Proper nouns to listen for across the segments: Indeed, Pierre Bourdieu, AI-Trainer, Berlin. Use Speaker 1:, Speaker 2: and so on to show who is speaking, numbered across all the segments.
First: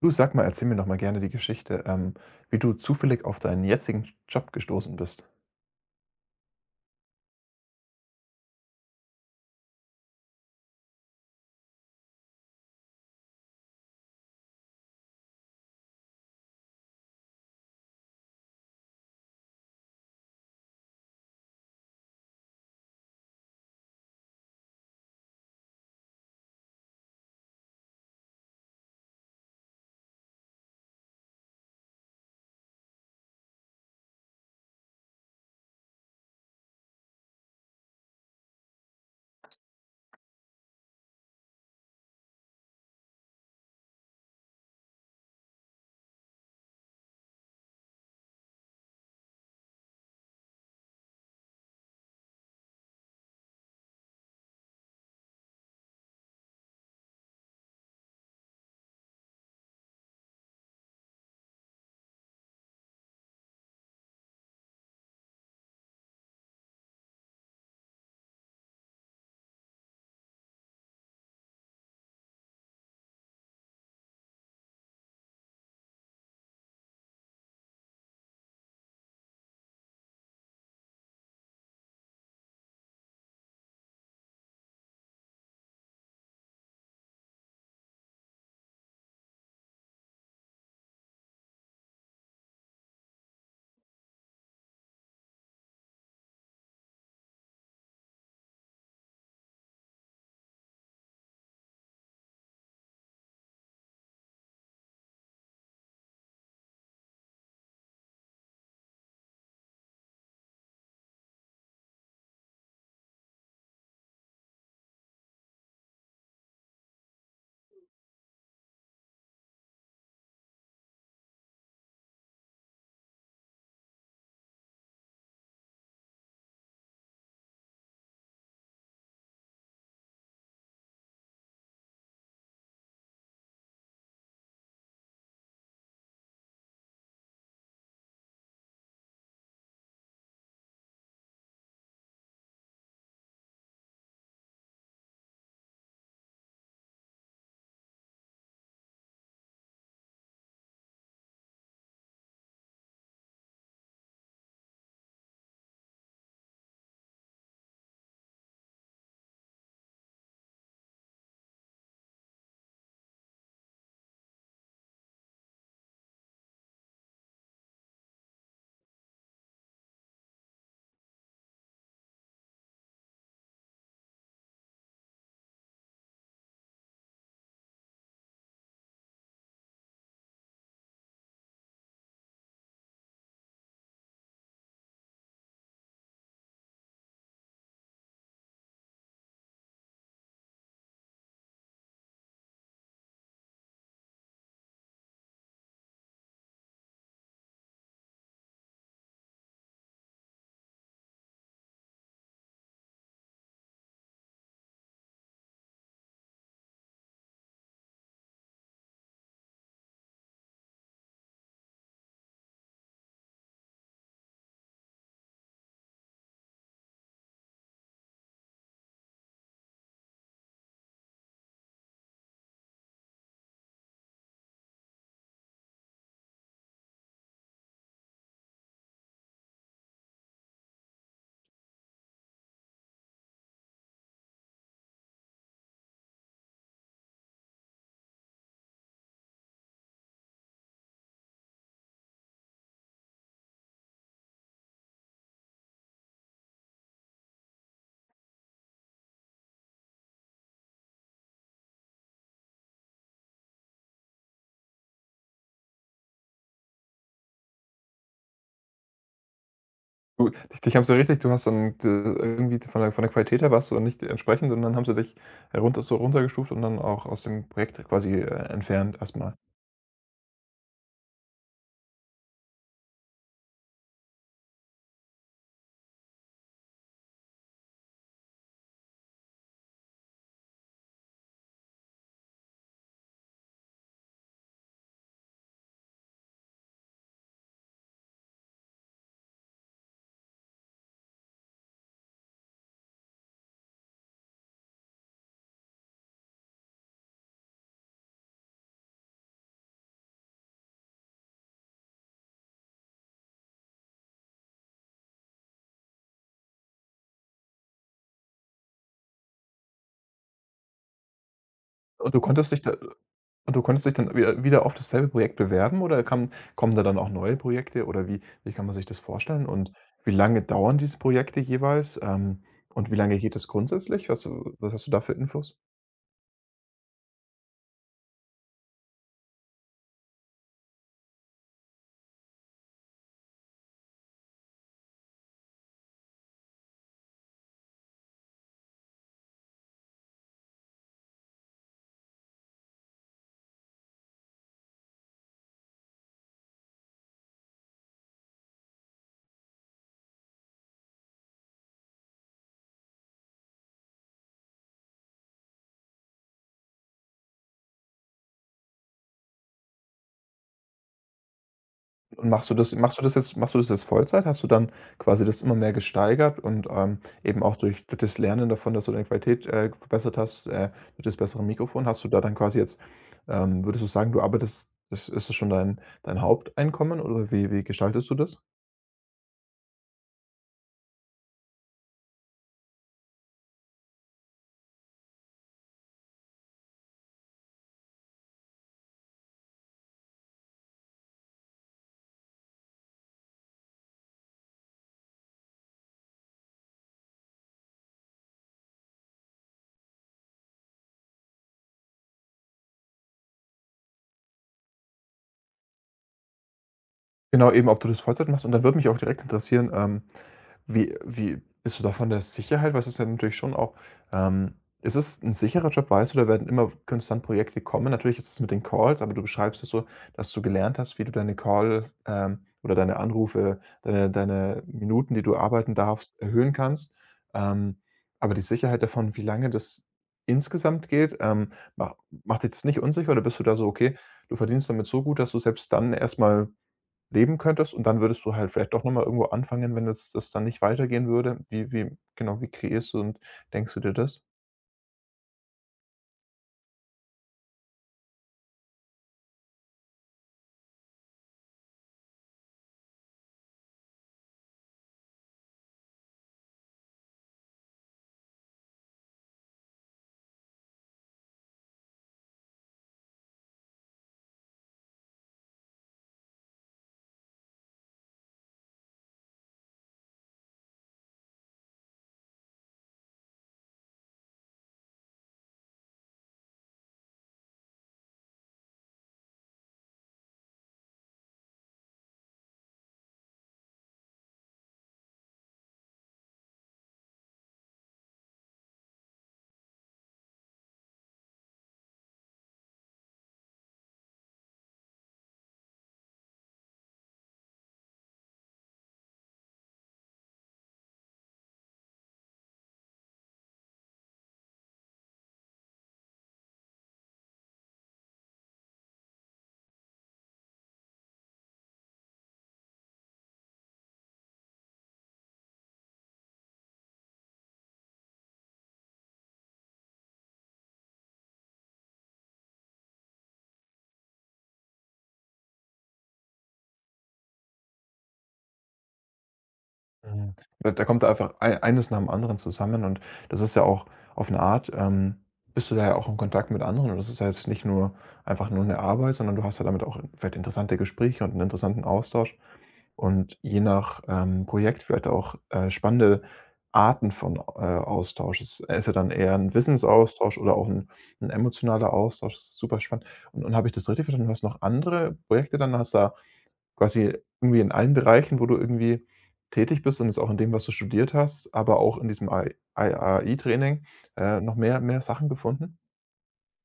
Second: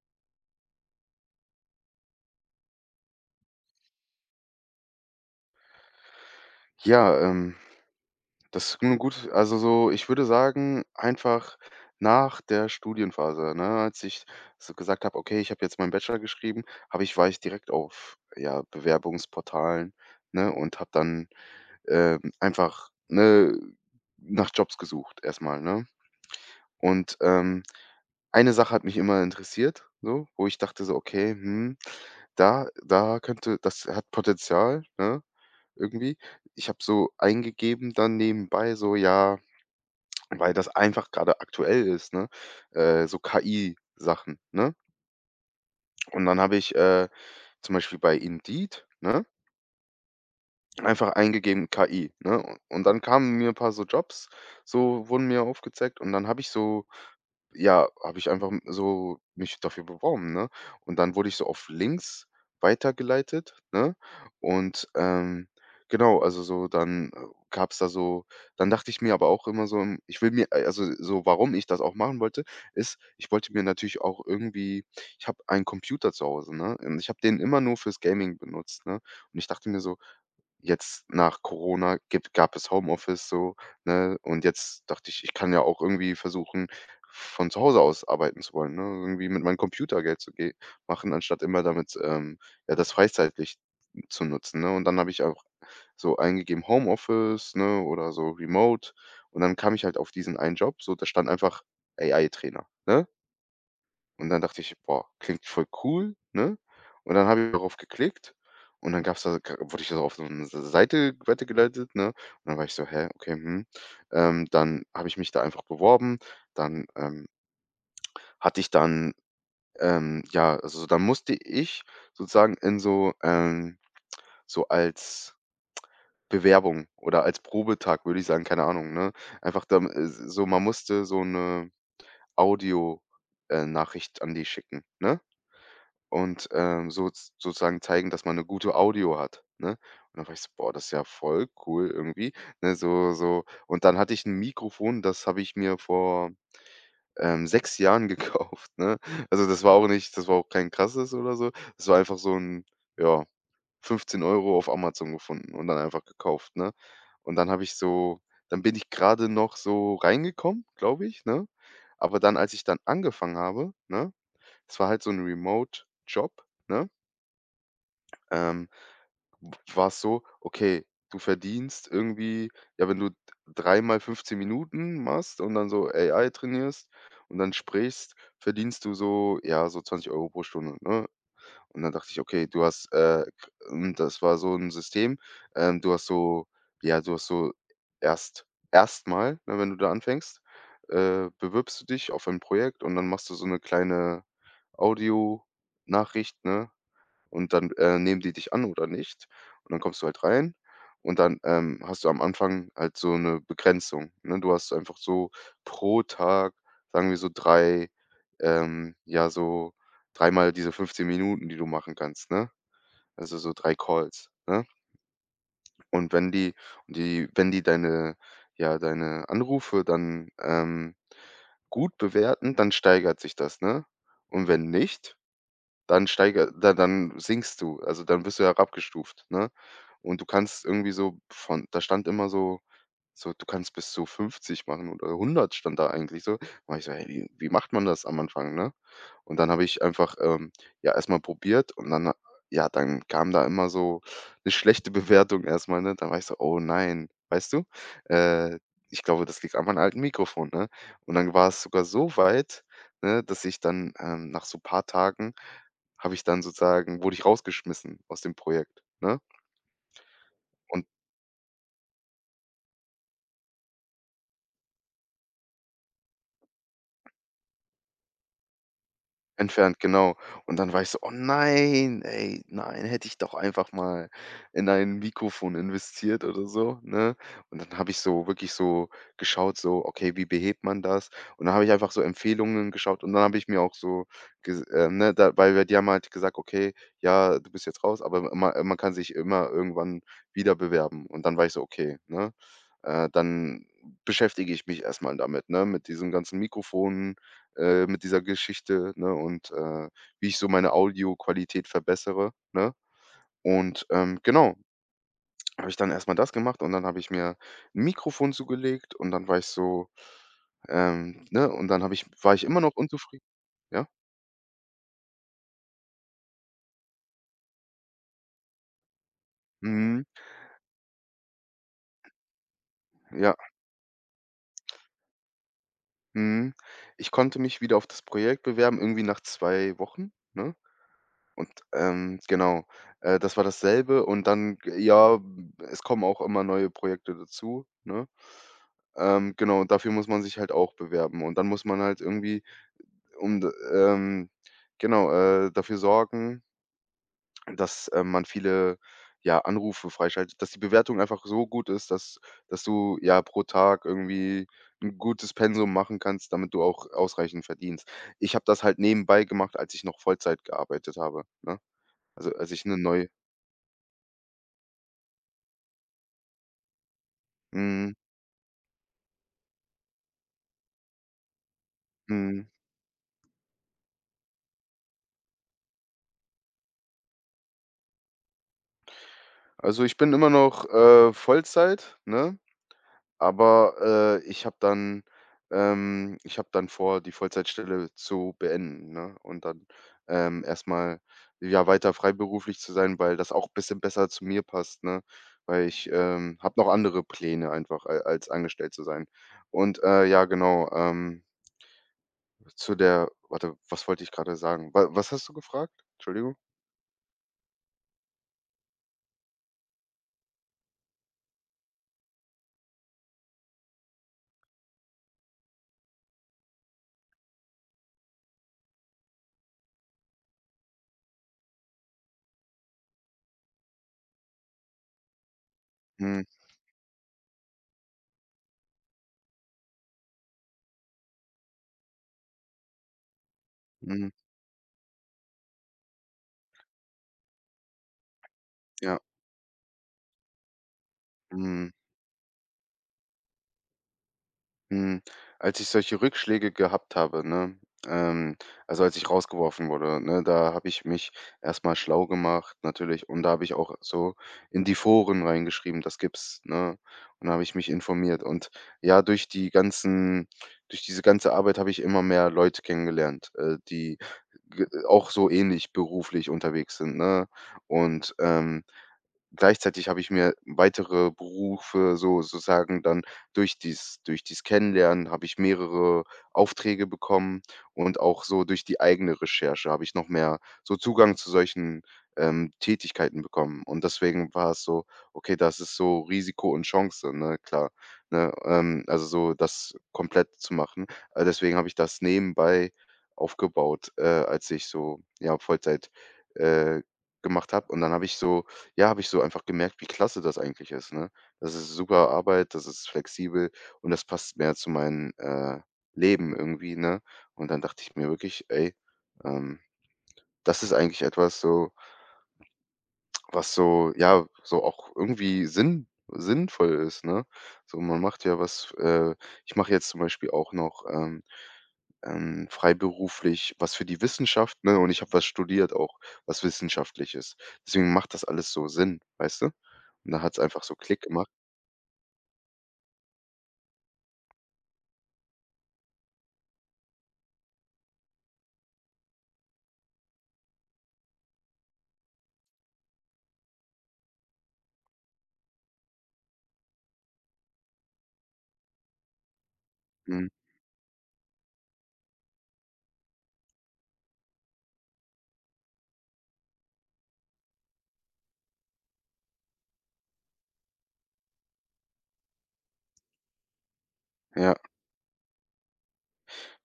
Speaker 1: Du, sag mal, erzähl mir doch mal gerne die Geschichte, wie du zufällig auf deinen jetzigen Job gestoßen bist.
Speaker 2: Ja, das ist 'ne gute also so, ich würde sagen, einfach nach der Studienphase, ne, als ich so gesagt habe: „Okay, ich habe jetzt meinen Bachelor geschrieben", habe ich war ich direkt auf, ja, Bewerbungsportalen, ne, und habe dann, einfach, ne, nach Jobs gesucht, erstmal, ne? Und, eine Sache hat mich immer interessiert, so, wo ich dachte so: „Okay, da da könnte das hat Potenzial", ne? Irgendwie. Ich habe so eingegeben dann nebenbei so, ja, weil das einfach gerade aktuell ist, ne? So KI-Sachen, ne? Und dann habe ich, zum Beispiel bei Indeed, ne, einfach eingegeben KI, ne? Und dann kamen mir ein paar so Jobs, so wurden mir aufgezeigt, und dann habe ich so ja, habe ich einfach m so mich dafür beworben, ne? Und dann wurde ich so auf links weitergeleitet, ne? Und, genau, also so dann, gab es da so dann dachte ich mir aber auch immer so, ich will mir also so, warum ich das auch machen wollte, ist, ich wollte mir natürlich auch irgendwie ich habe einen Computer zu Hause, ne, und ich habe den immer nur fürs Gaming benutzt, ne? Und ich dachte mir so: Jetzt nach Corona gibt gab es Homeoffice so, ne? Und jetzt dachte ich, ich kann ja auch irgendwie versuchen, von zu Hause aus arbeiten zu wollen, ne? Irgendwie mit meinem Computer Geld zu ge machen, anstatt immer damit, ja, das freizeitlich zu nutzen, ne? Und dann habe ich auch so eingegeben Homeoffice, ne, oder so remote, und dann kam ich halt auf diesen einen Job, so da stand einfach AI-Trainer, ne? Und dann dachte ich: „Boah, klingt voll cool", ne? Und dann habe ich darauf geklickt, und dann gab's da ka wurde ich so auf so eine Se Seite weitergeleitet, ne? Und dann war ich so: „Hä, okay, mhm." Dann habe ich mich da einfach beworben. Dann, hatte ich dann, ja, also so, dann musste ich sozusagen in so, so als Bewerbung oder als Probetag, würde ich sagen, keine Ahnung, ne? Einfach dam so man musste so eine Audio Nachricht an die schicken, ne? Und, sozusagen zeigen, dass man eine gute Audio hat, ne? Und dann war ich so: „Boah, das ist ja voll cool irgendwie", ne, so. Und dann hatte ich ein Mikrofon, das habe ich mir vor, 6 Jahren gekauft, ne? Also, das war auch kein krasses oder so. Das war einfach so ein, ja, 15 € auf Amazon gefunden und dann einfach gekauft, ne? Und dann habe ich so dann bin ich gerade noch so reingekommen, glaube ich, ne? Aber dann, als ich dann angefangen habe, ne, es war halt so ein Remote-Job, ne? Ähm, w war's so, okay, du verdienst irgendwie, ja, wenn du d dreimal 15 Minuten machst und dann so AI trainierst und dann sprichst, verdienst du so, ja, so 20 € pro Stunde, ne? Und dann dachte ich: „Okay, du hast, k" und das war so ein System, du hast so, ja, du hast so erst erstmal, ne, wenn du da anfängst, bewirbst du dich auf ein Projekt und dann machst du so eine kleine Audio Nachricht ne? Und dann, nehmen die dich an oder nicht. Und dann kommst du halt rein, und dann, hast du am Anfang halt so eine Begrenzung, ne? Du hast einfach so pro Tag, sagen wir so 3 ja, so dreimal diese 15 Minuten, die du machen kannst, ne? Also, so 3 Calls, ne? Und wenn die die wenn die deine, ja, deine Anrufe dann, gut bewerten, dann steigert sich das, ne? Und wenn nicht, dann steiger da dann sinkst du, also, dann wirst du herabgestuft, ne? Und du kannst irgendwie, so, von, da stand immer so, so, du kannst bis zu 50 machen oder 100 stand da eigentlich so. War ich so: „Hey, wie macht man das am Anfang", ne? Und dann habe ich einfach, ja, erstmal probiert, und dann, ja, dann kam da immer so eine schlechte Bewertung erstmal, ne? Dann war ich so: „Oh nein", weißt du? Äh, Ich glaube, das liegt an meinem alten Mikrofon, ne? Und dann war es sogar so weit, ne, dass ich dann, nach so ein paar Tagen habe ich dann sozusagen wurde ich rausgeschmissen aus dem Projekt, ne?
Speaker 1: Du, dich haben
Speaker 2: Und
Speaker 1: sie richtig, du hast dann d irgendwie von der Qualität her warst du nicht entsprechend und dann haben sie dich herunter so runtergestuft und dann auch aus dem Projekt quasi, entfernt erstmal.
Speaker 2: entfernt, genau. Und dann war ich so: „Oh nein, ey, nein, hätte ich doch einfach mal in ein Mikrofon investiert oder so", ne? Und dann habe ich so wirklich so geschaut, so: „Okay, wie behebt man das?" Und dann habe ich einfach so Empfehlungen geschaut, und dann habe ich mir auch so ges ne, da weil wir, die haben halt gesagt: „Okay, ja, du bist jetzt raus, aber ma man kann sich immer irgendwann wieder bewerben." Und dann war ich so: „Okay, ne, dann beschäftige ich mich erst mal damit, ne, mit diesem ganzen Mikrofon mit dieser Geschichte, ne, und, wie ich so meine Audioqualität verbessere, ne? Und, genau, habe ich dann erst mal das gemacht, und dann habe ich mir ein Mikrofon zugelegt, und dann war ich so, ne, und dann habe ich
Speaker 1: Und du
Speaker 2: war ich
Speaker 1: konntest
Speaker 2: immer
Speaker 1: dich
Speaker 2: noch
Speaker 1: da,
Speaker 2: unzufrieden.
Speaker 1: und du konntest
Speaker 2: Ja.
Speaker 1: dich dann wieder auf dasselbe Projekt bewerben, oder kam kommen da dann auch neue Projekte, oder wie kann man sich das vorstellen? Und
Speaker 2: Mhm.
Speaker 1: wie lange dauern diese Projekte jeweils? Und wie lange
Speaker 2: Ja.
Speaker 1: geht das grundsätzlich? Was hast du da für Infos?
Speaker 2: Mhm. Ich konnte mich wieder auf das Projekt bewerben, irgendwie nach 2 Wochen, ne? Und, genau, das war dasselbe, und dann, g ja, es kommen auch immer neue Projekte dazu, ne? Genau, und dafür muss man sich halt auch bewerben, und dann muss man halt irgendwie, um d ähm, genau, dafür sorgen, dass, man viele, ja, Anrufe freischaltet, dass die Bewertung einfach so gut ist, dass du, ja, pro Tag irgendwie ein gutes Pensum machen kannst, damit du auch ausreichend verdienst. Ich habe das halt nebenbei gemacht, als ich noch Vollzeit gearbeitet habe, ne?
Speaker 1: Und
Speaker 2: Also, als ich eine neue.
Speaker 1: machst du das jetzt Vollzeit? Hast du dann quasi das immer mehr gesteigert und, eben auch durch
Speaker 2: Mhm,
Speaker 1: das Lernen davon, dass du deine Qualität, verbessert hast, durch das bessere Mikrofon, hast du da dann
Speaker 2: mhm.
Speaker 1: quasi jetzt, würdest du sagen, du arbeitest, ist das schon dein Haupteinkommen oder wie gestaltest du das?
Speaker 2: Also, ich bin immer noch, Vollzeit, ne? Aber, ich habe dann vor, die Vollzeitstelle zu beenden, ne? Und dann, erst, ja, weiter freiberuflich zu sein, weil das auch ein bisschen besser zu mir passt, ne? Weil ich, habe noch andere Pläne, einfach, a als angestellt zu sein. Und, ja, genau, zu der warte, was wollte ich gerade sagen? Wa was hast du gefragt? Entschuldigung.
Speaker 1: Genau, eben, ob du das Vollzeit machst, und dann würde mich auch direkt interessieren, wie bist du da von der Sicherheit, was ist ja natürlich schon auch, ähm, ist es 'n sicherer Job, weißt du, da werden immer konstant Projekte kommen. Natürlich ist es mit den Calls, aber du beschreibst es so, dass du gelernt hast, wie du deine Call, ähm, oder deine Anrufe, deine Minuten, die du arbeiten darfst,
Speaker 2: Mhm,
Speaker 1: erhöhen kannst. Ähm, aber die Sicherheit davon, wie lange das insgesamt geht, ma macht dich das nicht unsicher oder bist du da so: „Okay,
Speaker 2: mhm,
Speaker 1: du verdienst damit so gut, dass du selbst dann erstmal leben könntest und dann würdest du halt vielleicht doch noch
Speaker 2: ja,
Speaker 1: mal irgendwo anfangen, wenn das dann nicht weitergehen würde? Wie
Speaker 2: mhm.
Speaker 1: wie genau, wie kreierst du und denkst du dir das?“
Speaker 2: Hm, Als ich solche Rückschläge gehabt habe, ne, ähm also, als ich rausgeworfen wurde, ne, da habe ich mich erst mal schlau gemacht natürlich, und da habe ich auch so in die Foren reingeschrieben: „Das gibt's", ne? Und da habe ich mich informiert, und, ja, durch diese ganze Arbeit habe ich immer mehr Leute kennengelernt, die g auch so ähnlich beruflich unterwegs sind, ne? Und, gleichzeitig habe ich mir weitere Berufe so sozusagen dann, durch dies Kennenlernen, habe ich mehrere Aufträge bekommen, und auch so durch die eigene Recherche habe ich noch mehr so Zugang zu solchen, Tätigkeiten bekommen. Und deswegen war es so: „Okay, das ist so Risiko und Chance", ne, klar, ne? Also so das komplett zu machen. Deswegen habe ich das nebenbei aufgebaut, als ich so, ja, Vollzeit, äh, gemacht habe. Und dann habe ich so ja, habe ich so einfach gemerkt, wie klasse das eigentlich ist, ne? Das ist super Arbeit, das ist flexibel, und das passt mehr zu meinem, Leben irgendwie, ne? Und dann dachte ich mir wirklich: „Ey, ähm, das ist eigentlich etwas so, was so, ja, so auch irgendwie sinnvoll ist", ne? So, man macht ja was ich mache jetzt zum Beispiel auch noch, freiberuflich was für die Wissenschaft, ne, und ich habe was studiert auch, was Wissenschaftliches. Deswegen macht das alles so Sinn, weißt du? Und da
Speaker 1: Mhm.
Speaker 2: hat es einfach
Speaker 1: Da
Speaker 2: so
Speaker 1: da
Speaker 2: Klick
Speaker 1: kommt da
Speaker 2: gemacht.
Speaker 1: einfach ei eines nach dem anderen zusammen, und das ist ja auch auf eine Art, bist du da ja auch in Kontakt mit anderen, und das ist ja jetzt nicht nur einfach nur eine Arbeit, sondern du hast ja damit auch vielleicht interessante Gespräche und einen interessanten Austausch. Und je nach, Projekt vielleicht auch, spannende Arten von, Austausch. Ist er dann eher ein
Speaker 2: Mhm.
Speaker 1: Wissensaustausch oder auch ein 'n emotionaler Austausch? Das ist super spannend. Und habe ich das richtig verstanden, du hast noch andere Projekte, dann hast da quasi irgendwie in allen Bereichen, wo du irgendwie tätig bist und jetzt auch in dem, was du studiert hast, aber auch in diesem AI AI-Training,
Speaker 2: Ja.
Speaker 1: noch mehr Sachen gefunden?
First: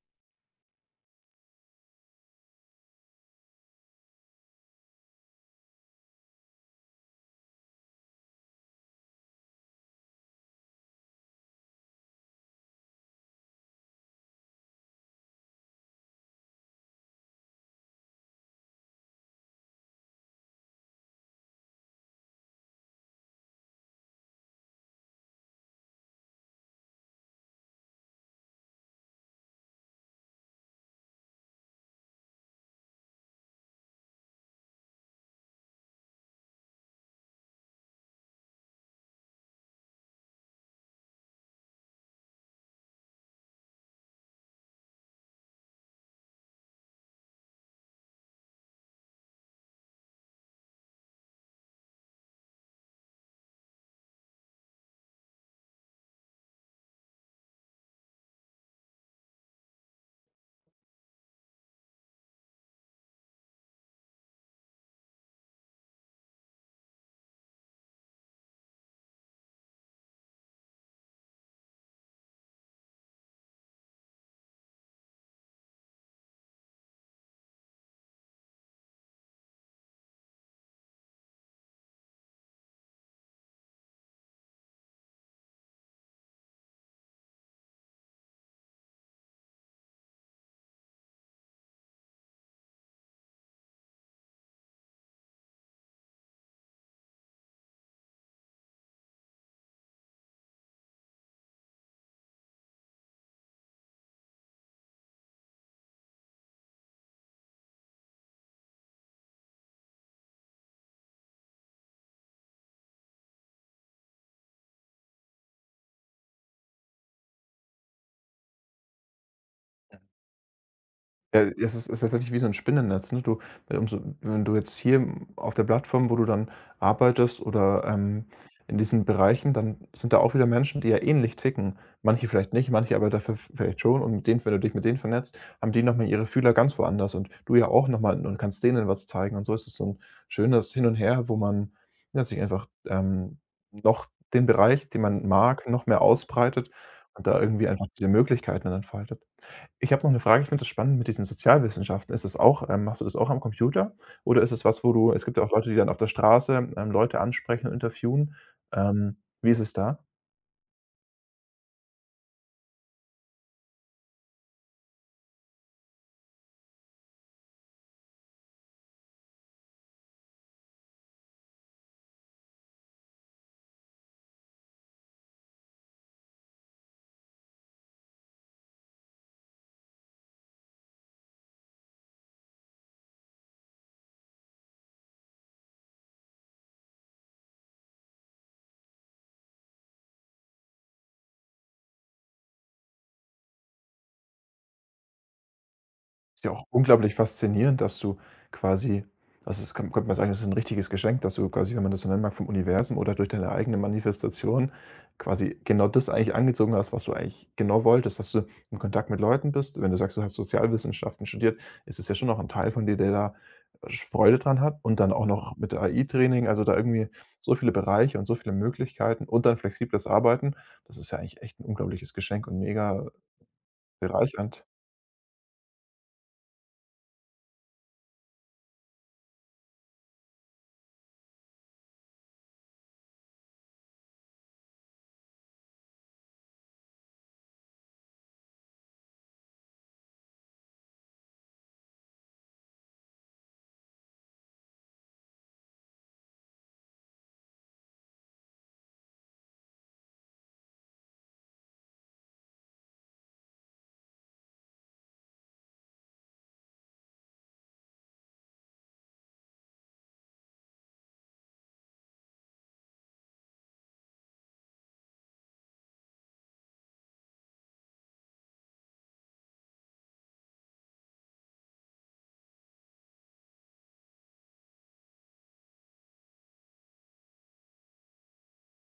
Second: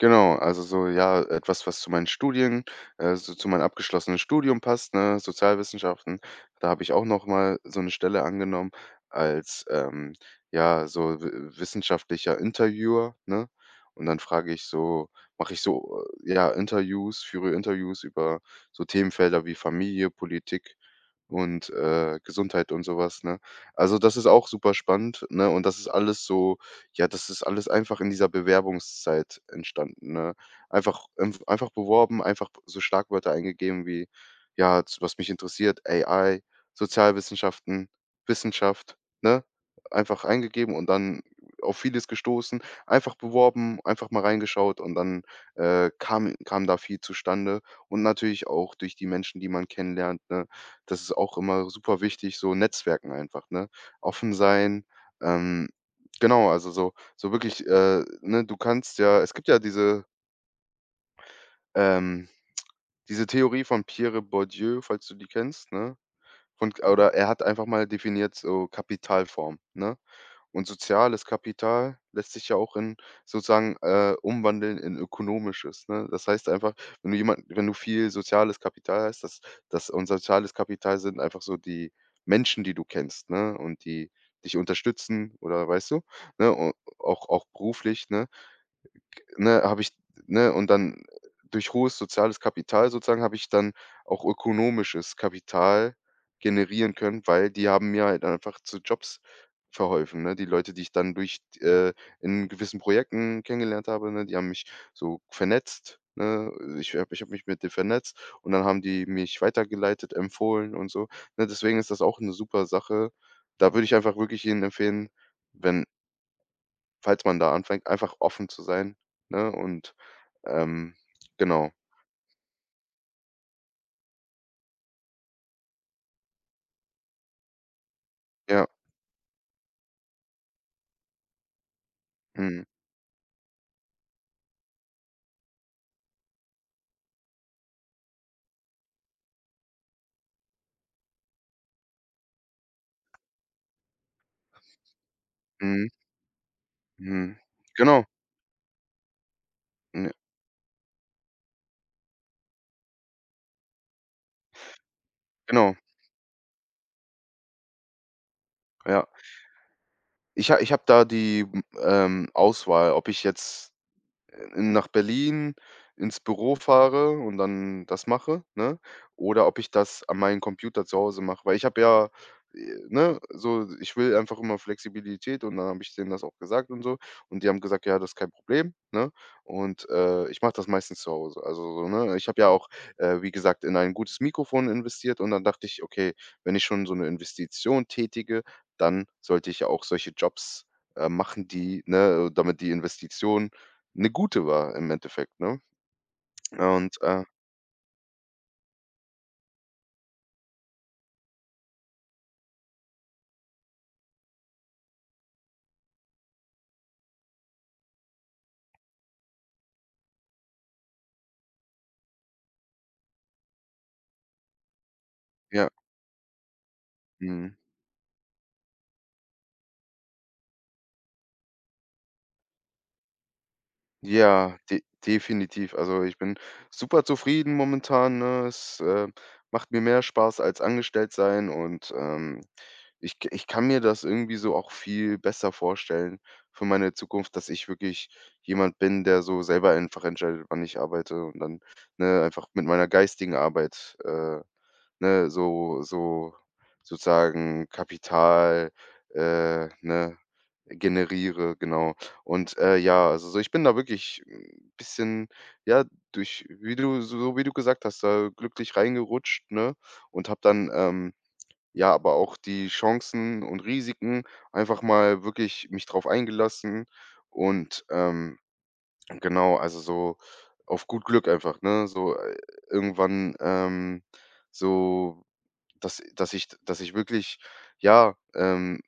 Speaker 2: Genau, also so, ja, etwas, was zu meinen Studien so zu meinem abgeschlossenen Studium passt, ne, Sozialwissenschaften. Da habe ich auch noch mal so eine Stelle angenommen als, ja, so w wissenschaftlicher Interviewer, ne? Und dann frage ich so mache ich so, ja, Interviews führe Interviews über so Themenfelder wie Familie, Politik und, Gesundheit und sowas, ne? Also, das ist auch super spannend, ne? Und das ist alles so ja, das ist alles einfach in dieser Bewerbungszeit entstanden, ne? Einfach einfach beworben, einfach so Schlagwörter eingegeben wie, ja, z was mich interessiert, AI, Sozialwissenschaften, Wissenschaft, ne? Einfach eingegeben und dann auf vieles gestoßen, einfach beworben, einfach mal reingeschaut, und dann, kam da viel zustande, und natürlich auch durch die Menschen, die man kennenlernt, ne? Das ist auch immer super wichtig, so Netzwerken einfach, ne? Offen sein, ähm genau, also so wirklich, ne, du kannst ja, es gibt ja ähm diese Theorie von Pierre Bourdieu, falls du die kennst, ne? Von Oder er hat einfach mal definiert so Kapitalform, ne? Und soziales Kapital lässt sich ja auch in sozusagen, umwandeln in ökonomisches, ne? Das heißt einfach, wenn du viel soziales Kapital hast, das und soziales Kapital sind einfach so die Menschen, die du kennst, ne, und die dich unterstützen oder weißt du, ne, au auch beruflich, ne? Ne, habe ich ne, und dann durch hohes soziales Kapital sozusagen habe ich dann auch ökonomisches Kapital generieren können, weil die haben mir halt einfach zu Jobs verholfen, ne? Die Leute, die ich dann durch in gewissen Projekten kennengelernt habe, ne, die haben mich so vernetzt, ne? Ich habe mich mit denen vernetzt und dann haben die mich weitergeleitet, empfohlen und so, ne? Deswegen ist das auch eine super Sache. Da würde ich einfach wirklich jedem empfehlen, wenn falls man da anfängt, einfach offen zu sein, ne, und ähm,
Speaker 1: Ja,
Speaker 2: genau,
Speaker 1: es ist tatsächlich wie so ein Spinnennetz, ne? Du, umso, wenn du jetzt hier, hm, auf der Plattform, wo du dann arbeitest oder,
Speaker 2: ja.
Speaker 1: in diesen Bereichen, dann sind da auch wieder Menschen, die ja ähnlich ticken. Manche vielleicht
Speaker 2: Mhm,
Speaker 1: nicht, manche aber dafür v vielleicht schon, und mit denen, wenn du dich mit denen vernetzt, haben die noch mal ihre Fühler ganz woanders und du ja auch noch mal und kannst denen was zeigen, und so ist es so 'n schönes Hin und Her, wo man, ja, sich einfach, noch den Bereich, den man mag, noch
Speaker 2: mhm,
Speaker 1: mehr ausbreitet und
Speaker 2: mhm.
Speaker 1: da irgendwie einfach
Speaker 2: Genau,
Speaker 1: diese Möglichkeiten dann entfaltet. Ich habe noch
Speaker 2: ne,
Speaker 1: eine Frage. Ich finde das spannend mit diesen Sozialwissenschaften. Ist das auch, machst du das auch am Computer? Oder ist es was, wo du, es gibt ja auch Leute,
Speaker 2: genau,
Speaker 1: die dann auf der Straße, Leute ansprechen und interviewen.
Speaker 2: ja.
Speaker 1: Wie ist es da?
Speaker 2: Ich habe da die, Auswahl, ob ich jetzt nach Berlin ins Büro fahre und dann das mache, ne? Oder ob ich das an meinem Computer zu Hause mache. Weil ich habe ja, ne, so, ich will einfach immer Flexibilität und dann habe ich denen das auch gesagt und so. Und die haben gesagt, ja, das ist kein Problem, ne? Und ich mache das meistens zu Hause. Also, so, ne? Ich habe ja auch, wie gesagt, in ein gutes Mikrofon investiert und dann dachte ich, okay, wenn ich schon so eine Investition tätige, dann sollte ich ja auch solche Jobs machen die, ne, damit die Investition 'ne gute war im Endeffekt, ne?
Speaker 1: Ist ja auch
Speaker 2: Und,
Speaker 1: unglaublich faszinierend, dass du quasi, also, es kann könnte man sagen, das ist ein richtiges Geschenk, dass du quasi, wenn man das so nennen mag, vom Universum oder durch deine eigene Manifestation quasi genau das eigentlich angezogen hast, was du eigentlich genau wolltest, dass du in Kontakt mit Leuten bist. Wenn du sagst, du hast Sozialwissenschaften studiert, ist es ja schon noch ein Teil von dir, der da Freude dran hat, und dann auch noch
Speaker 2: ja,
Speaker 1: mit AI-Training, also, da irgendwie so
Speaker 2: mhm.
Speaker 1: viele Bereiche und so viele Möglichkeiten und dann flexibles Arbeiten. Das ist ja eigentlich echt ein unglaubliches Geschenk und mega
Speaker 2: Ja,
Speaker 1: bereichernd.
Speaker 2: de definitiv. Also, ich bin super zufrieden momentan, ne? Es, macht mir mehr Spaß als angestellt sein, und ich kann mir das irgendwie so auch viel besser vorstellen für meine Zukunft, dass ich wirklich jemand bin, der so selber einfach entscheidet, wann ich arbeite, und dann, ne, einfach mit meiner geistigen Arbeit, ne, so so sozusagen Kapital, ne, generiere, genau. Und, ja, also so ich bin da wirklich 'n bisschen, ja, durch wie du gesagt hast, da glücklich reingerutscht, ne, und habe dann, ja, aber auch die Chancen und Risiken einfach mal wirklich mich drauf eingelassen, und genau, also so auf gut Glück einfach, ne? So, irgendwann, so dass ich dass ich wirklich, ja,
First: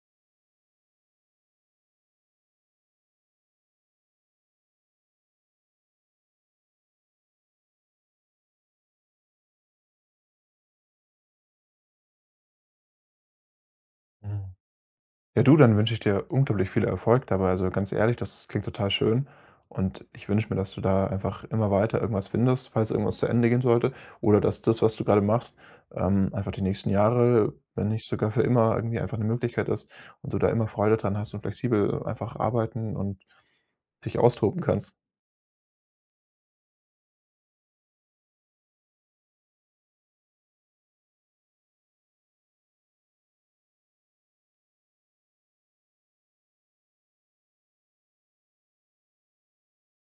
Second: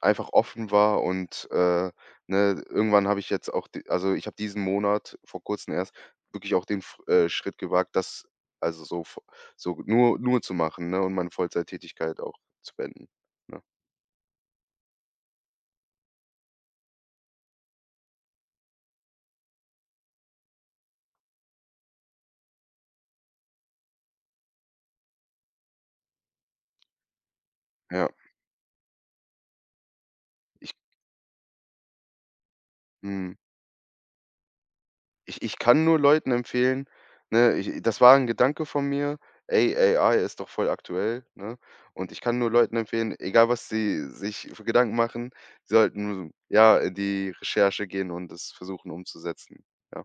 Speaker 2: einfach offen war, und ne, irgendwann habe ich jetzt auch d also, ich habe diesen Monat vor Kurzem erst wirklich auch den f Schritt gewagt, das also, so v so nur zu machen, ne, und meine Vollzeittätigkeit auch zu beenden, ne?
Speaker 1: Mhm. Ja, du, dann wünsche ich dir unglaublich viel Erfolg dabei. Also ganz ehrlich, das klingt total schön. Und ich wünsche mir, dass du da einfach immer weiter irgendwas findest, falls irgendwas zu Ende gehen sollte. Oder dass das, was du gerade machst, einfach die nächsten Jahre, wenn nicht
Speaker 2: Ja,
Speaker 1: sogar für immer, irgendwie einfach eine Möglichkeit ist und du da immer
Speaker 2: ich
Speaker 1: Freude dran hast und flexibel einfach arbeiten und
Speaker 2: mhm.
Speaker 1: dich austoben kannst.
Speaker 2: Ich kann nur Leuten empfehlen, ne, ich das war ein Gedanke von mir: „Ey, AI ist doch voll aktuell“, ne? Und ich kann nur Leuten empfehlen, egal was sie sich für Gedanken machen, sie sollten, ja, in die Recherche gehen und es versuchen umzusetzen, ja.